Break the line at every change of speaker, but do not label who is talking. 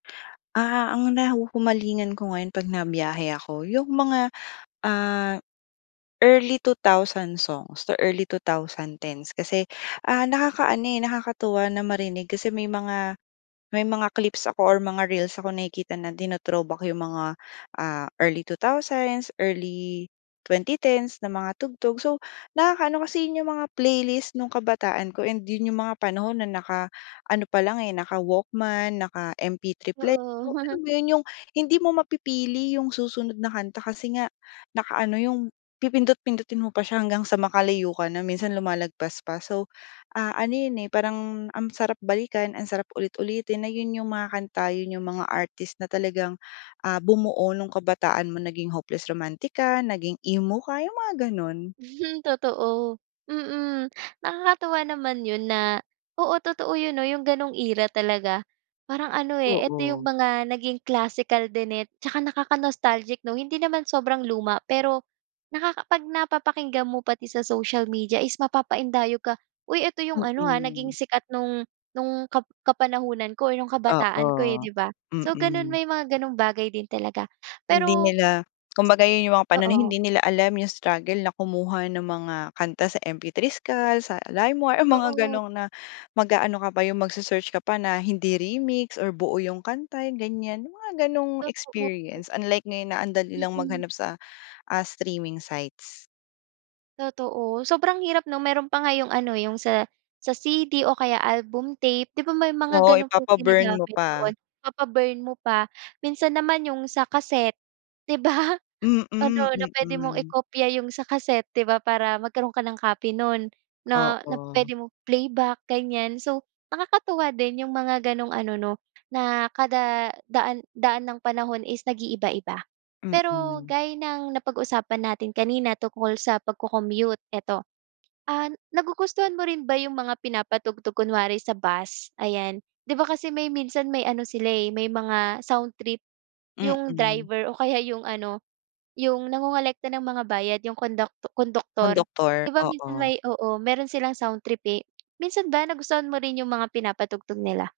Ah, ang nahuhumalingan ko ngayon pag nabiyahe ako, yung mga ah early 2000 songs to early 2010's. Kasi ah, nakakaano eh nakakatuwa na marinig kasi may mga may mga clips ako or mga reels ako nakikita na tino-throwback yung mga ah, early 2000s, early 2010's na mga tugtog. So nakakaano, kasi yun yung mga playlist nung kabataan ko and yun yung mga panahon na naka-ano palang eh, naka Walkman, naka MP3 player.
Oo.
So alam mo yun, yung hindi mo mapipili yung susunod na kanta kasi nga naka-ano, yung pipindot-pindutin mo pa siya hanggang sa makalayo ka na, minsan lumalagpas pa. So ah, ano yun eh parang ang sarap balikan, ang sarap ulit-ulitin, na yun yung mga kanta, yun yung mga artist na talagang ah, bumuo nung kabataan mo, naging hopeless romantic ka, naging emo ka. Yung mga ganun.
Hmm totoo. Mm, nakakatuwa naman yun na, oo totoo yun 'no yung ganong era talaga. Parang ano eh, eto yung
Oo.
mga naging classical din eh, saka nakaka-nostalgic 'no. Hindi naman sobrang luma, pero nakaka pag napapakinggan mo pati sa social media is mapapaindayog ka, uy eto yung ano ah, naging
Mm.
sikat nung nung kap kapanahunan ko, nung kabataan ko eh
Oo,
'di ba? So ganun,
mm.
may mga ganung bagay din talaga,
Hindi
pero
nila, kumbaga yun yung mga panahon na
Oo.
hindi nila alam yung struggle na kumuha ng mga kanta sa Mp3 Skull, sa Limewire, ah, mga
Oo.
ganong na mag-aano ka pa yung magse-search ka pa na hindi remix or buo yung kanta yung ganyan, yung mga ganung
Totoo.
experience. Unlike ngayon na ang dali lang
Mm.
maghanap sa ah, streaming sites.
Totoo. Sobrang hirap 'no, meron pa nga yung ano, yung sa sa CD o kaya album tape, 'di ba may mga
Oo,
ganun pang
ipapa-burn mo
ginagamit
pa.
noon, ipapa-burn mo pa. Minsan naman yung sa cassette di ba?
Mm,
Ano na pwede mong
mm.
i-kopya yung sa cassette 'di ba para magkaroon ka ng copy nun, na na
Oo.
pwede mong i-playback, ganyan. So nakakatuwa din yung mga ganong ano 'no, na kada daan daan ng panahon is nag iiba-iba. Pero
Mm.
gaya ng napag-usapan natin kanina tungkol sa pagko-commute eto, ah, nagugustuhan mo rin ba yung mga pinapatugtog kunwari sa bus, ayan? 'Di ba kasi may minsan may ano sila eh, may mga soundtrip yung
Mm.
driver o kaya yung ano, yung nangongolekta ng mga bayad, yung konduk konduktor. 'Di
Konduktor,
ba minsan
oo.
may oo meron silang soundtrip eh. Minsan ba nagustuhan mo rin yung mga pinapatugtog nila?